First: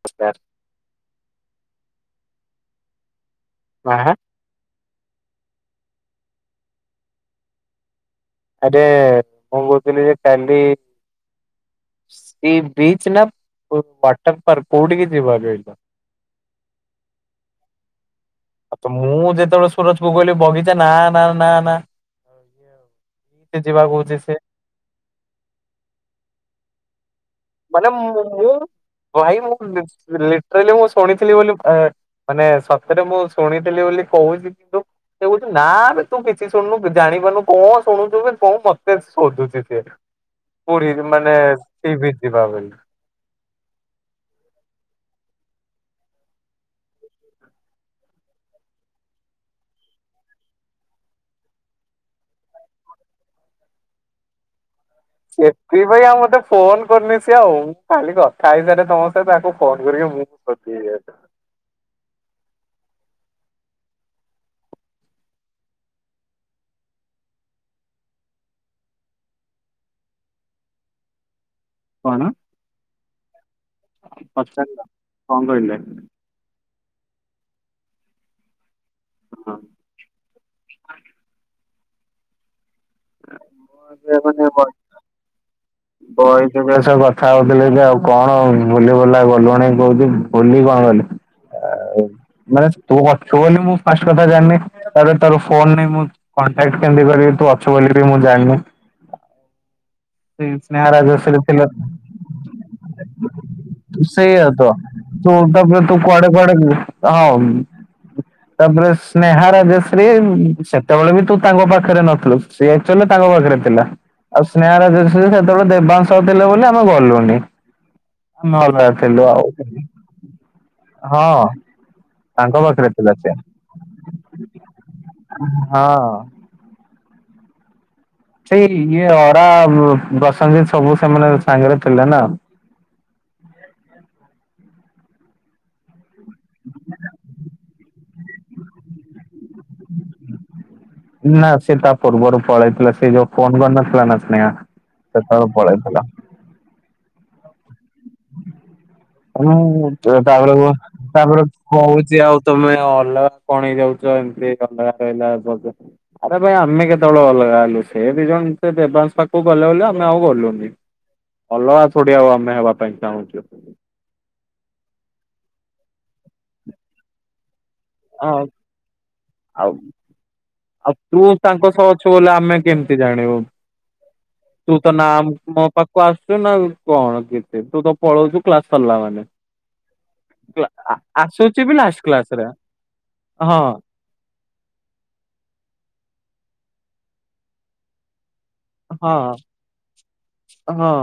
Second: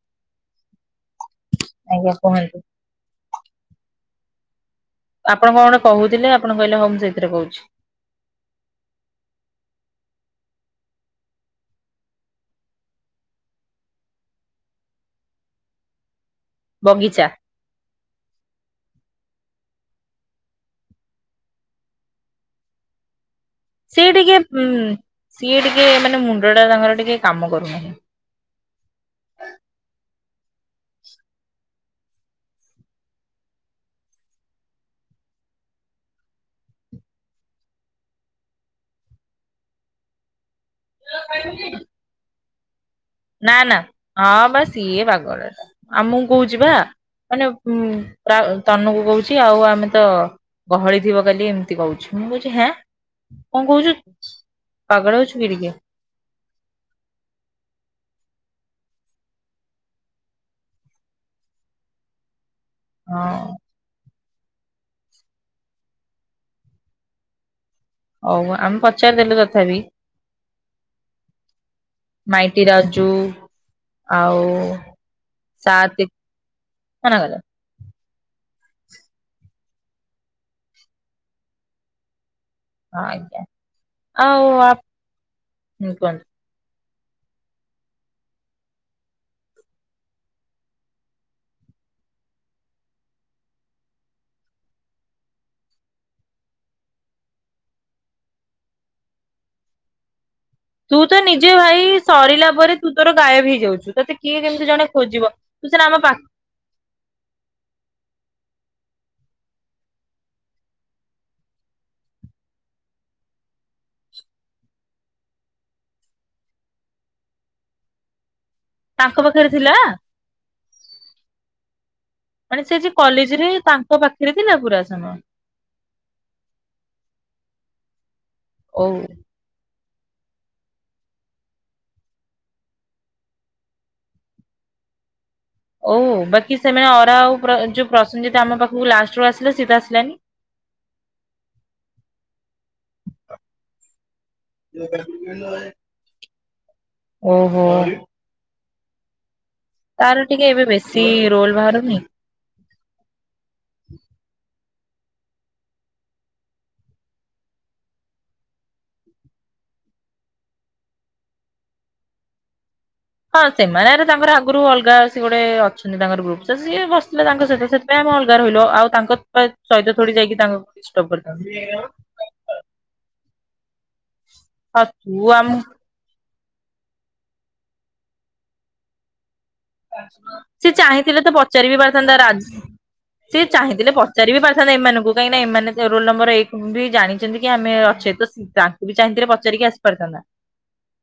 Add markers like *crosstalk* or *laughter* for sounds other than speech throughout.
ନମସ୍କାର। ଆଜ୍ଞା କୁହନ୍ତୁ? *unintelligible* ଆପଣ କଣ ଗୋଟେ କହୁଥିଲେ ଆପଣ କହିଲେ ହଉ ମୁ ସେଇଥିରେ କହୁଛି। ଆରେ କଣ କହୁଥିଲି ଯେ କାଲି ସି ବିଚ୍ ନା କୋଉ ୱାଟର ପାର୍କ କୋଉଠିିକ ଯିବା କହିଲ? ବଗିଚା। ଆଉ ତ ମୁଁ ଯେତେବେଳେ ସୁରଜକୁ କହିଲି ବଗିଚା ନା ନା ନା ନା। *inaudible* ଯିବା ସିଏ କହୁଛି ସେ ଟିକେ ଉଁ ସିଏ ଟିକେ ମାନେ ମୁଣ୍ଡ ଟା ତାଙ୍କର ଟିକେ କାମ ମାନେ କରୁନାହିଁ ମୁଁ ଭାଇ ମୁଁ ଲି ଲିଟ୍ରାଲି ମୁଁ ଶୁଣିଥିଲି ବୋଲି ଏଁ ମାନେ ସତରେ ମୁଁ ଶୁଣିଥିଲି ବୋଲି କହୁଚି କିନ୍ତୁ ସେ କହୁଚି ନା ବେ ତୁ କିଛି ଶୁଣୁନୁ ଜାଣି ପାରୁନୁ କଣ ଶୁଣୁଚୁ ବେ କଣ ମତେ ଶୋଧୁଚି ସିଏ। ପୁରୀ ମାନେ ସି ବିଚ୍ ଯିବା ବୋଲି। ନା ନା ହଁ ବା ସିଏ ପାଗଳ ଟା ଆମକୁ କହୁଚି ବା ମାନେ ଉଁ ତା ତନୁକୁ କହୁଚି ଆଉ ଆମେ ତ ଗହଳି ଥିବ କାଲି ଏମିତି କହୁଚି ମୁଁ କହୁଚି ହେଁ କଣ କହୁଚୁ? ସେଥିପାଇଁ ଆଉ ମତେ ଫୋନ କରିନି ସିଏ ଆଉ, ଖାଲି କଥା ହେଇସାରେ ତମ ସହିତ ତାକୁ ଫୋନ କରିକି ମୁଁ ଶୋଧିବି ଆଗ। ହଁ ହଉ ଆମେ ପଚାରିଦେଲୁ ତଥାପି କଣ ମାଇଟି ରାଜୁ ଆଉ ପଚାରିଲ କଣ କହିଲେ? ସାତେ ହଣାଗଲା ହଁ ହଁ ଆଜ୍ଞା *unintelligible* ଆଉ ଆ କଥା ହଉଥିଲେ କି ଆଉ କଣ ବୁଲି ବଲା ଗଲୁଣି କହୁଛି ବୁଲି କଣ ଗଲି ମାନେ ତୁ ଅଛୁ ବୋଲି ମୁଁ ଫାଷ୍ଟ କଥା ଜାଣିନି ତାପରେ ତୋର ଫୋନ ନାଇଁ ମୁଁ କଣ୍ଟାକ୍ଟ କେମିତି କରିବି ତୁ ଅଛୁ ବୋଲି ବି ମୁଁ ଜାଣିନି। ସେ ସ ତୁ ତ ନିଜେ ଭାଇ ସରିଲା ପରେ ତୁ ତୋର ଗାୟବ ହେଇଯାଉଛୁ। ତତେ କିଏ କିମିତି ଜଣେ ଖୋଜିବ। ତୋଟା ସିନା ତୁ ଆମ ପା କୁଆଡ଼େ କୁଆଡ଼େ ବୁ ହଁ ତାପରେ ସ୍ନେହା, ରାଜଶ୍ରୀ ସେତେବେଳେ ବି ତୁ ତାଙ୍କ ପାଖରେ ନଥିଲୁ। ସେଚୁଆଲି ତାଙ୍କ ପାଖରେ ଥିଲା। ଆଉ ସ୍ନେହା, ରାଜ ସେତେବେଳେ ଦେବାଂଶ ଥିଲେ ବୋଲି ଆମେ ଗଲୁନି ହଁ। ତାଙ୍କ ଥିଲୁ ଆଉ ପାଖରେ ଥିଲା ହଁ ତାଙ୍କ ମାନେ ସେ ପାଖରେ ସେ ଥିଲା କଲେଜରେ ତାଙ୍କ ପାଖରେ ବି *unintelligible* ହଁ ସେଇ ଓଉ ଇଏ ଅରା ବସଂଜିତ ସବୁ ସେମାନେ ସାଙ୍ଗରେ ଥିଲେ ନା। ଓ ବାକି ସେମାନେ ଅରା ଆଉ ଯୋଉ ପ୍ରସଂଜିତ ଆମ ପାଖକୁ ଲାଷ୍ଟରେ ଆସିଲେ ସିଏ ତ ଆସିଲାନି। ନା ସିଏ ତା ପୂର୍ବରୁ ପଳେଇଥିଲା ସେ ଯୋଉ ଫୋନ କରିନଥିଲା ନା ସ୍ନେହା ସେତେବେଳକୁ ପଳେଇଥିଲା। ଓ ହୋ ମୁଁ ଟିକେ ଏବେ ତାପରକୁ ବେଶୀ ତାପରେ ରୋଲ ବାହାରୁନି। କହୁଛି ଆଉ ତମେ ଅଲଗା କଣ ହେଇ ଯାଉଛ ଏମିତି ଅଲଗା ରହିଲା *unintelligible* ଆରେ ଭାଇ ଆମେ କେତେବେଳେ ଅଲଗା ହେଲୁ ସେ ଦିଜଣ ଯେତେ ଦେବାଂଶ ପାଖକୁ ଗଲେ ବୋଲି ଆମେ ଆଉ ଗଲୁନି। ଅଲଗା କୋଉଠି ଆଉ ଆମେ ହବା ପାଇଁ ଚାହୁଁଛୁ। ହଁ ସେମାନେ ରେ ତାଙ୍କର ଆଗରୁ ଅଲଗା ସେ ଗୋଟେ ଅଛନ୍ତି ତାଙ୍କର ଗ୍ରୁପ ସିଏ ବସିଥିଲେ ତାଙ୍କ ସହିତ ସେ ଆମେ ହଁ ଅଲଗା ରହିଲ ଆଉ ତାଙ୍କ ପାଇଁ ଆଉ ସହିତ ଥୋଡ଼ି ଯାଇକି ତାଙ୍କୁ ଡିଷ୍ଟର୍ବ କରିଥାନ୍ତୁ। ନହେଲେ ଆମେ କେମିତି ଜାଣିବୁ? ତୁ ଆଉ ତ ନା ଆମ ମୋ ପା ଆସୁଛୁ ନା କଣ କେତେ ତୁ ତ ପଳଉଛୁ କ୍ଲାସ ସରିଲା ମାନେ। କ୍ଲା- ସିଏ ଆ- ଚାହିଁଥିଲେ ତ ଆସୁଛି ପଚାରି ବି ଲାଷ୍ଟ ପାରିଥାନ୍ତା କ୍ଲାସ ରେ ରାଜ ସି ହଁ ଚାହିଁଥିଲେ ପଚାରିବି ପାରିଥାନ୍ତା ଏମାନଙ୍କୁ କାହିଁକି ନା ଏମାନେ ରୋଲ ନମ୍ବର ଏକ ବି ଜାଣିଛନ୍ତି କି ଆମେ ଅଛେ ତ ସେ ସେ ବି ହଁ ଚାହିଁଥିଲେ ପଚାରିକି ଆସି ପାରିଥାନ୍ତା। ହଁ।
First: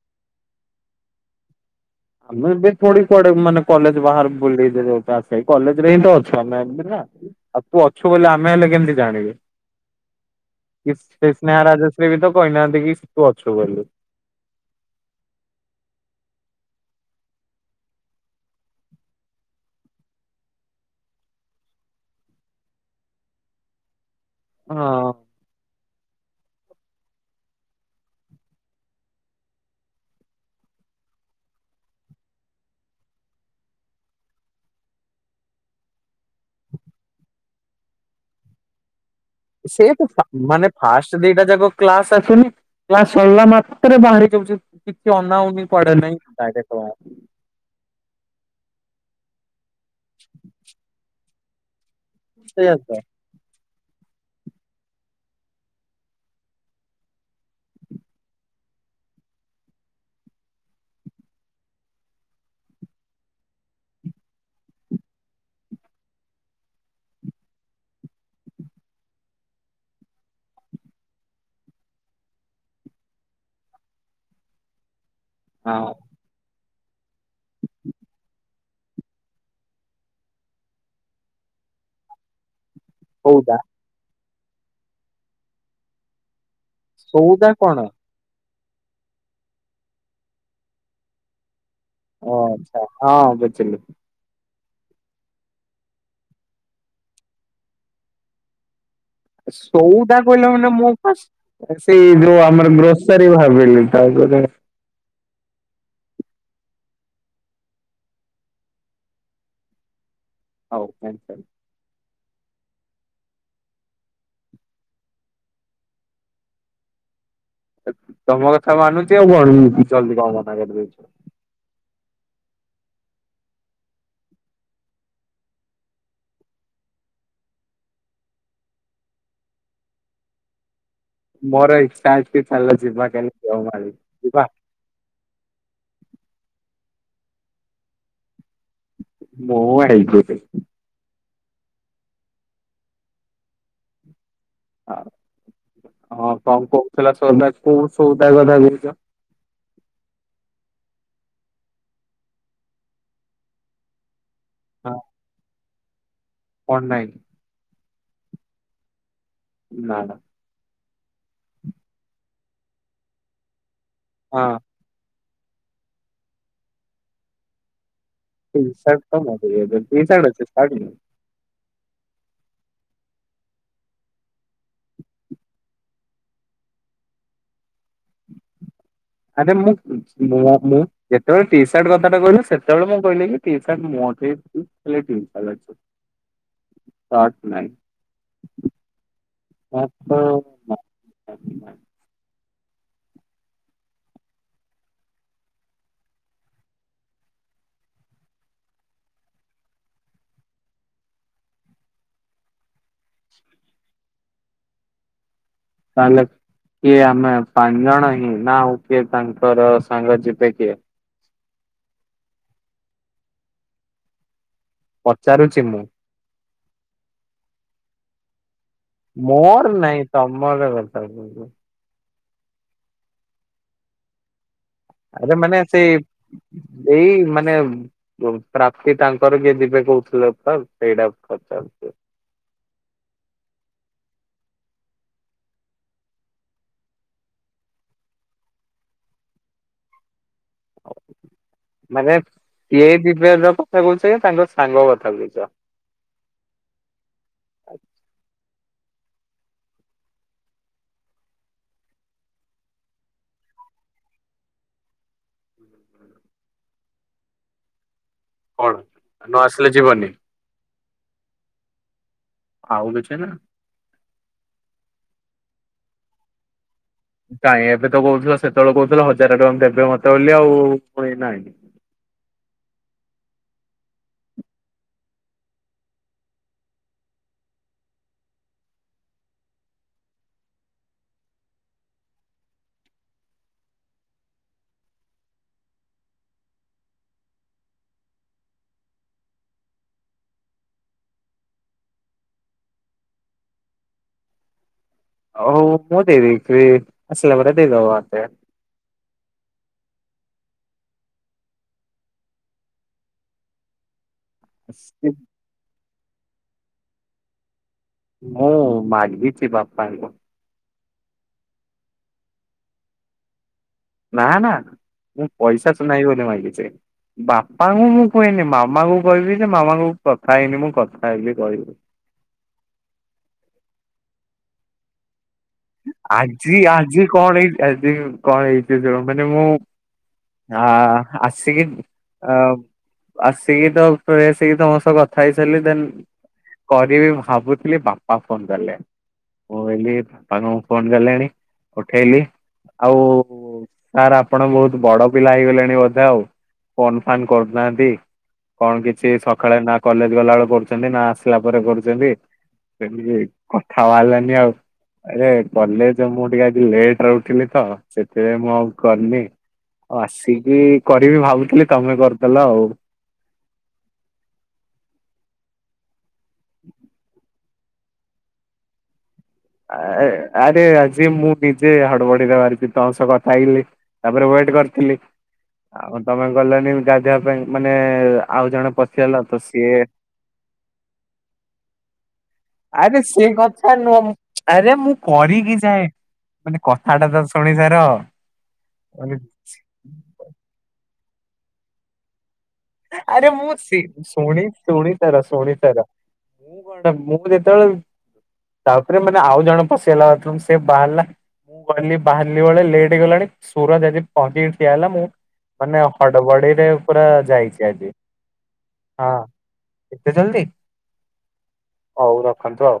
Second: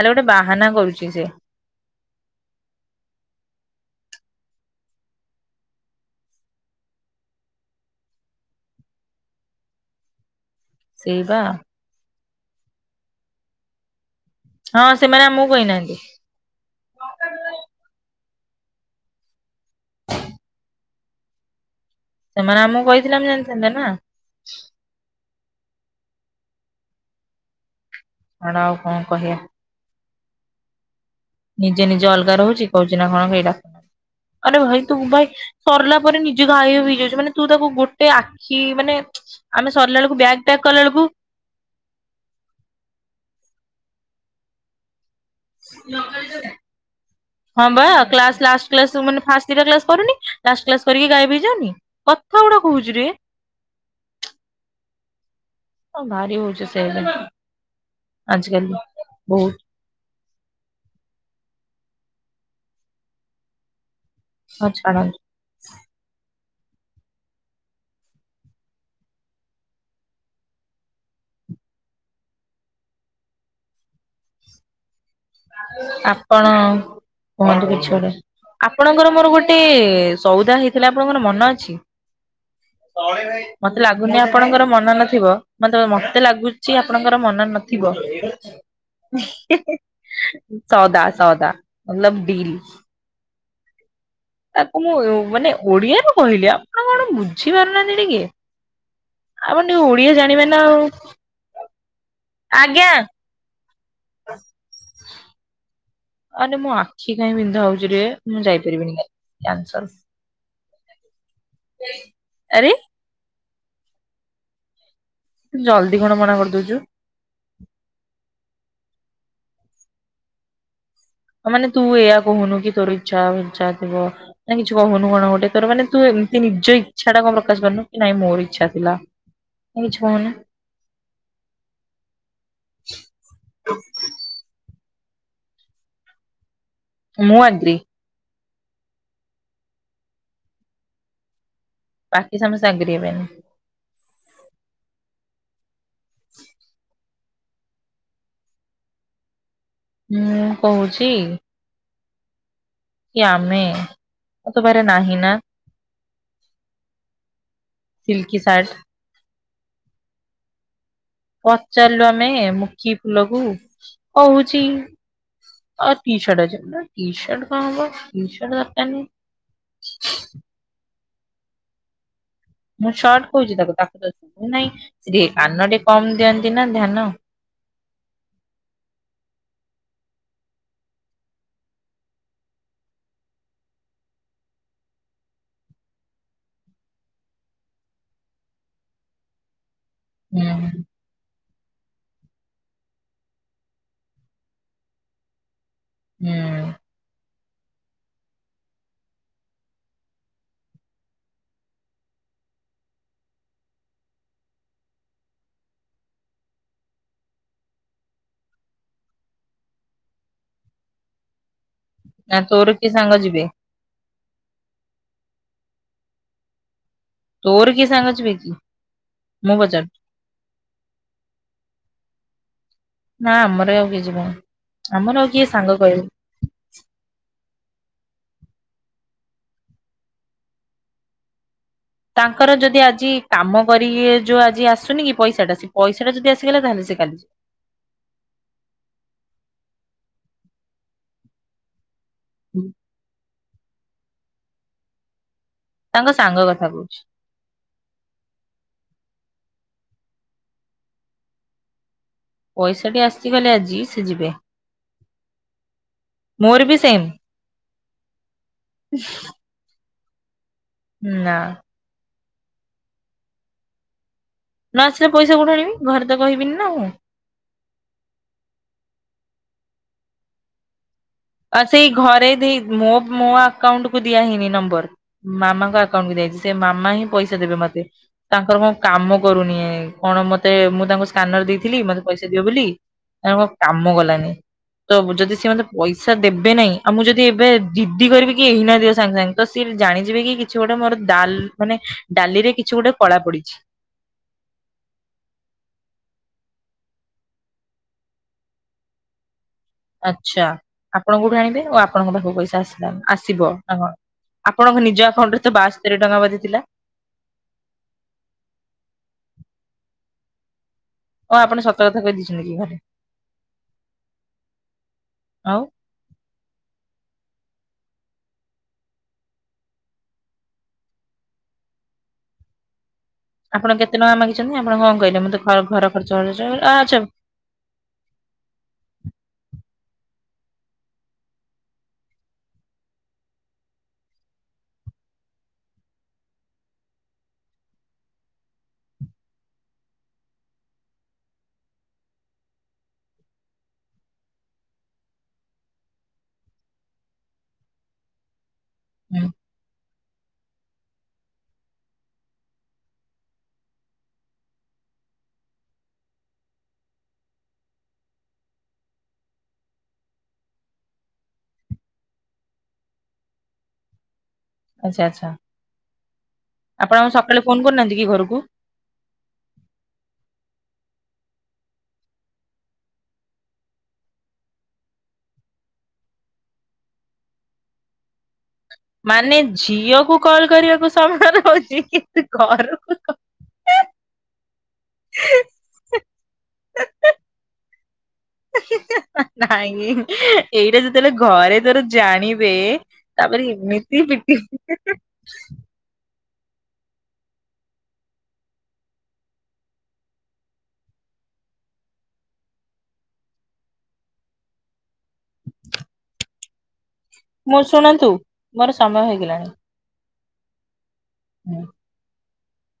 ହେଲେ ଗୋଟେ ବାହାନା କରୁଛି ସିଏ। ଆମେ ବି ଥୋଡ଼ି କୁଆଡ଼େ ମାନେ କଲେଜ ବାହରକୁ ବୁଲେଇତେ *unintelligible* କଲେଜରେ ହିଁ ତ ଅଛନ୍ତି। ଆଉ ତୁ ଅଛୁ ବୋଲି ଆମେ ହେଲେ କେମିତି ଜାଣିବେ? *inaudible* କି ସେ ସ୍ନେହା, ରାଜଶ୍ରୀ ବି ତ କହିନାହାନ୍ତି କି ତୁ ଅଛୁ ବୋଲି। ହଁ ସେମାନେ ଆମକୁ କହି ନାହାନ୍ତି। ସେମାନେ ଆମକୁ କହିଥିଲେ ଆମେ ଜାଣିଥାନ୍ତେ ନା। ହଁ ଛାଡ଼ ଆଉ କଣ କହିବା। ନିଜେ ନିଜେ ଅଲଗା ରହୁଛି କହୁଛି ନା କଣ ହେଇଟା ଆରେ ବିଟୁ ଭାଇ ସରିଲା ପରେ ନିଜେ ଗାୟଭ୍ ହେଇଯାଉଛି ମାନେ ତୁ ତାକୁ ଗୋଟେ ଆଖି ମାନେ ଆମେ ସେ ସରିଲା କୁ ବେଳକୁ ଫା ବ୍ୟାଗ ପ୍ୟାକ୍ ମାନେ କଲା ବେଳକୁ ଫାଷ୍ଟ ଦିଟା ଯାକ କ୍ଲାସ ଆସୁନି କ୍ଲାସ ସରିଲା ମାତ୍ରେ ବାହାରିଯାଉଛି କିଛି ଅନାଉନି। କୁଆଡେ ନାଇଁ ଲୋକାଲ୍ ଟୋକା। ଡାଇରେକ୍ଟ ବାହାର ହଁ ବା କ୍ଲାସ୍ ଲାଷ୍ଟ କ୍ଲାସ୍ ମାନେ ଫାଷ୍ଟ ଦିଟା କ୍ଲାସ୍ କରୁନି ଲାଷ୍ଟ କ୍ଲାସ୍ କରିକି ଗାୟଭ ହେଇଯାଉଚି। ସେଇଆ ହଁ ତ ଶୁଣୁ। ହଁ ଭାରି ହଉଛି ସେ ଆଚ୍ଛା ହଉ। ହଁଉ ଛାଡ଼। ହଁ ଆପଣ କୁହନ୍ତୁ କିଛି ଗୋଟେ, ଆପଣଙ୍କର ମୋର ଗୋଟେ ସଉଦା ହେଇଥିଲା ଆପଣଙ୍କର ମନ ଅଛି? ସଉଦା ମତେ ଲାଗୁନି ଆପଣଙ୍କର ମନେ ନଥିବ ତ ମତେ ଲାଗୁ ଛି ଆପଣଙ୍କର ମନେ ସଉଦା କଣ ନଥିବ। ସଅଦା ସଅଦା। ଓ ଆଚ୍ଛା ହଁ ବୁଝିଲି। ତାକୁ ମୁଁ ମାନେ ଓଡିଆରେ କହିଲି ଆପଣ କଣ ବୁଝିପାରୁନାହାନ୍ତି ଟିକିଏ। ସଉଦା କହିଲା ନା ମୋ ପା ସ ସେଇ ଯୋଉ ଆମର ଆଜ୍ଞା ଗ୍ରୋସରୀ ଭାବିଲି ତାପରେ ଆରେ ମୋ ଆଖି କାହିଁ ବିନ୍ଧା ହଉଛି ରେ ମୁଁ ଯାଇପାରିବିନି କାଲି କ୍ୟାନ୍ସଲସ। ହଉ କ୍ୟାନ୍ସସଲ। ଆରେ ଜଲଦି କଣ ମନା କରିଦଉଛୁ? ତମ କଥା ମାନୁଛି ଆଉ କଣ ମୁଁ ଚଲଦି କଣ ମନା କରିଦଉଛି ମ? ମାନେ ତୁ ଏୟା କହୁନୁ କି ତୋର ଇଚ୍ଛା ଇଚ୍ଛା ଥିବ। କାଇଁ କିଛି କହୁନୁ କଣ ଗୋଟେ ତୋର ମାନେ ତୁ ଏମିତି ନିଜ ଇଚ୍ଛା ଟା କଣ ପ୍ରକାଶ କରନୁ କି ନାଇ ମୋର ଇଚ୍ଛା ଥିଲା। କାଇଁ କିଛି କହୁନୁ? ମୋର ଇଚ୍ଛା ଅଛି ଚାଲ ଯିବା କାଲି ଦେଓମାଳୀ ଯିବା? ମୁଁ ଆଗ୍ରି। ମୁଁ ଆଡେଇ ଦେବି। ବାକି ସମସ୍ତେ ଆଗ୍ରି ହେବେନି। ଆ ହଁ କଣ କହୁଥିଲା ସଉଦା କୋଉ ସଉଦା କଥା କହୁଛ? ମୁଁ କହୁଛି? କି ଆମେ ତ ପାଖରେ ହଁ ନାହିଁ ନା। କଣ ନାଇଁ? Silky shirt. ନା ନା। ପଚାରିଲୁ ଆମେ ମୁକି ଫୁଲ କୁ ହଁ କହୁଚି। ଅ ଟି ଶାର୍ଟ ଅଛିି ନା ଟି ଶାର୍ଟ କଣ ହବ? ଟି ସାର୍ଟ ତ ମୋ ପାଖେ ହବ ଟି ସାର୍ଟ ଅଛି ସାର୍ଟ ନାହିଁ। ମୁଁ ସର୍ଟ କହୁଛି ତାକୁ ତାକୁ ତ ସୁବୁ ନାଇଁ ସେ ଟିକେ କାନ ଟିକେ କମ ଦିଅନ୍ତି ନା ଧ୍ୟାନ। ଆରେ ମୁଁଁ ମୋ ମୁଁ ଯେତେବେଳେ ଟି ସାର୍ଟ କଥାଟା କହିଲ ସେତେବେଳେ ମୁଁ କହିଲି କି ଟି ସାର୍ଟ ମୋ ଠେଇଁ ହେଲେ ଟିମ୍ପଲ ଅଛି। *inaudible* ସାର୍ଟ ନାହିଁ। ମାତ୍ର ହୁଁ ମା ମା *inaudible* ହୁଁ। ତାହେଲେ କିଏ ଆମେ ପାଞ୍ଚ ଜଣ ହିଁ ନା ହଉ କିଏ ତାଙ୍କର ସାଙ୍ଗ ଯିବେ କିଏ? ନା ତୋର କିଏ ସାଙ୍ଗ ଯିବେ? ପଚାରୁଛି ମୁଁ। ତୋର କିଏ ସାଙ୍ଗ ଯିବେ କି? ମୁଁ ମୋର ପଚାରୁଛି ନାଇଁ ତମର କଥା କ ନା ଆମର ଆଉ କିଏ ଯିବନି। ଆମର ଆଉ ଆରେ କିଏ ମାନେ ସାଙ୍ଗ ସେଇ କହିବୁ ଏଇ ମାନେ ପ୍ରାପ୍ତି ତାଙ୍କର କିଏ ଯିବେ କହୁଥିଲ ତ ସେଇଟା ପଚାରୁଛି। ତାଙ୍କର ଯଦି ଆଜି କାମ କରି ଯୋଉ ଆଜି ଆସୁନି କି ପଇସା ଟା ସେ ପଇସା ଟା ଯଦି ଆସିଗଲା ତାହେଲେ ସେ କାଲି ମାନେ ଯିବେ। ଏ ଦିବ *unintelligible* କଥା କହୁଛ ତାଙ୍କ ସାଙ୍ଗ କଥା କହୁଛ। ତାଙ୍କ ସାଙ୍ଗ କଥା କହୁଛି। ପଇସା ଟି ଆସି ଗଲେ ଆଜି ସେ ଯିବେ। ମୋର ବି ସେମ କଣ ନ ଆସିଲେ ଯିବନି। ନା। ଆଉ କିଛି ନା ନ ଆସିଲେ ପଇସା କୋଠୁ ଆଣିବି ଘରେ ତ କହିବିନି ନା ମୁଁ। ନାଇଁ ଏବେ ତ କହୁଥିଲ ସେତେବେଳେ କହୁଥିଲ ହଜାର ଟଙ୍କା ଦେବେ ମତେ ବୋଲି ପୁଣି ନାହିଁ। ଆ ସେଇ ଘରେ ମୋ ମୋ ଆକାଉଣ୍ଟ କୁ ଦିଆ ହେଇନି ନମ୍ବର। ମାମାଙ୍କ ଆକାଉଣ୍ଟକୁ ଯାଇଛି ସେ ମାମା ହିଁ ପଇସା ଦେବେ ମତେ। ତାଙ୍କର କଣ କାମ କରୁନି କଣ ମତେ ମୁଁ ତାଙ୍କୁ ସ୍କାନର ଦେଇଥିଲି ମତେ ପଇସା ଦିଅ ବୋଲି। ତା କାମ ଗଲାନି ତ ଯଦି ସେ ମତେ ପଇସା ଇସା ଦେବେ ନାଇଁ ଆଉ ମୁଁ ଯଦି ଏବେ ଜିଦି କରିବି କି ଏଇନା ଦିଅ ସାଙ୍ଗେ ସାଙ୍ଗେ ତ ସିଏ ଜାଣିଯିବେ କି କିଛି ଗୋଟେ ମୋର ଡା ମାନେ ଡାଲି ରେ ଗୋଟେ କଳା ପଡିଛି ଆଉ କୁହ ହଉ ମୁଁ ଦେଇେ ଦେଖ ଆସିଲ ବରା ଦେ ଗ ଆଚ୍ଛା ଆପଣ କୋଉଠି ଆଣିବେ ଆ ଆପଣଙ୍କ ପାଖକୁ ପଇସା ଆସିଲ ଆସିବ ନା କଣ? ଆପଣଙ୍କ ନିଜ ଆକାଉଣ୍ଟ ରେ ତ ବାସ୍ତରି ଟଙ୍କା ବାଧ ଥିଲା। ହଁ ମାାଗିଛି ବାପା ଙ୍କୁ। ହଁ ଆପଣ ସତ କଥା କହିଦେଇଛନ୍ତି କି ଘରେ। ନା ନା ମୁଁ ଆଉ ପଇସାଚ ନା ବୋଲି ମାଗଛି। ବାପାଙ୍କୁ ମୁଁ କହନି ମାମାଙ୍କୁ କହିବି ଯେ ମାମାଙ୍କୁ କଥା ହେଇନି ମୁଁ କଥା ହେବି କହିବି। ଆପଣ କେତେ ଟଙ୍କା ମାଗିଛନ୍ତି ଆପଣ କଣ କହିଲେ ମତେ ଘର ଆଜି ଖର୍ଚ୍ଚ ଆଛା ଆଜି କଣ ହେଇ ଆଜି କଣ ହେଇଛି ଶୁଣ ମାନେ ମୁଁ ହ ଆସିକି ଅ ଆସିକି ତ ଫ ଆସିକି ତମ ସହ କଥା ହେଇସାରିଲି ଦେନ୍ କରିବି ଭାବୁଥିଲି ବାପା ଫୋନ କଲେ ମୁଁ ବୋଲି ବାପାଙ୍କୁ ଫୋନ କଲେଣି ଉଠେଇଲି ଆଉ ସାର୍ ଆପଣ ବହୁତ ବଡ ପିଲା ହେଇଗଲେଣି ବୋଧେ ଆଉ ଫୋନ ଫନ୍ କରୁନାହାନ୍ତି। କଣ କିଛି ହୁଁ ସକାଳେ ନା କଲେଜ ଗଲାବେେଳେ କରୁଛନ୍ତି ନା ଆସିଲା ପରେ କରୁଛନ୍ତି ସେମିତି କଥା ବାହାରିଲାନି ଆଉ ଆରେ କଲେଜ ମୁଁ ଟିକେ ଆଜି ଲେଟ ରେ ଉଠିଲି ତ ସେଥିପାଇଁ ମୁଁ ଆଉ କରିନି ଉ ଆସିକି କରିବି ଭାବୁଥିଲି ତମେ କରିଦଲ ଆଉ। ଆଚ୍ଛା ଆଛା ଆପଣ ସକାଳେ ଫୋନ କରୁନାହାନ୍ତି କି ଘରକୁ। ଆ ଆରେ ଆଜି ମୁଁ ନିଜେ ହଡବଡିରେ ବାରିଛି ତମ ସହ କଥା ହେଇଲି। ତାପରେ ୱେଟ କରିଥିଲି ଆଉ ତମେ ଗଲଣିି ଗାଧେବା ପାଇଁ ମାନେ ଆଉ ଜଣେ ପଶିଗଲା ମାନେ ତ ସିଏ ଝିଅକୁ କଲ କରିବାକୁ ସମୟ ରହୁଛି କିନ୍ତୁ ଘର ଆରେ ସେଇ କଥା ସାର୍ ନୁହଁ ଆରେ ମୁଁ କରିକି ଯାଏଁ ମାନେ କଥାଟା ତ ଶୁଣି ସାର *unintelligible* ନାଇଁ ଏଇଟା ଯେତେବେଳେ ଘରେ ତୋର ଜାଣିବେ ଆରେ ତାପରେ ମୁଁ ଶି ଏମିତି ପିଟି ଶୁଣି ଶୁଣି ସାର ଶୁଣ ସାର ମୁଁ କଣ୍ଟା ମୁଁ ଯେ ତେବେଳେ ବି ତାପରେ ମାନେ ଆଉ ଜଣେ ପଶିଗଲା ବାଥ୍ ରୁମ୍ ସେ ବାହାରିଲା କହଲି ବାହାରିଲି ବେଳେ ଲେଟ୍ ହେଇଗଲାଣି ସୁରତ ଯଦି ପହଞ୍ଚିକି ଠିଆ ହେଲା ମୁଁ ମାନେ ହଡବଡିରେ ପୁରା ଯାଇଚି। ମୋ ଶୁଣନ୍ତୁ ମୋର ସମୟ ହେଇଗଲାଣି। ଏତେ ଜଲ୍ଦି। ହୁଁ ହଉ ରଖନ୍ତୁ ଆଉ।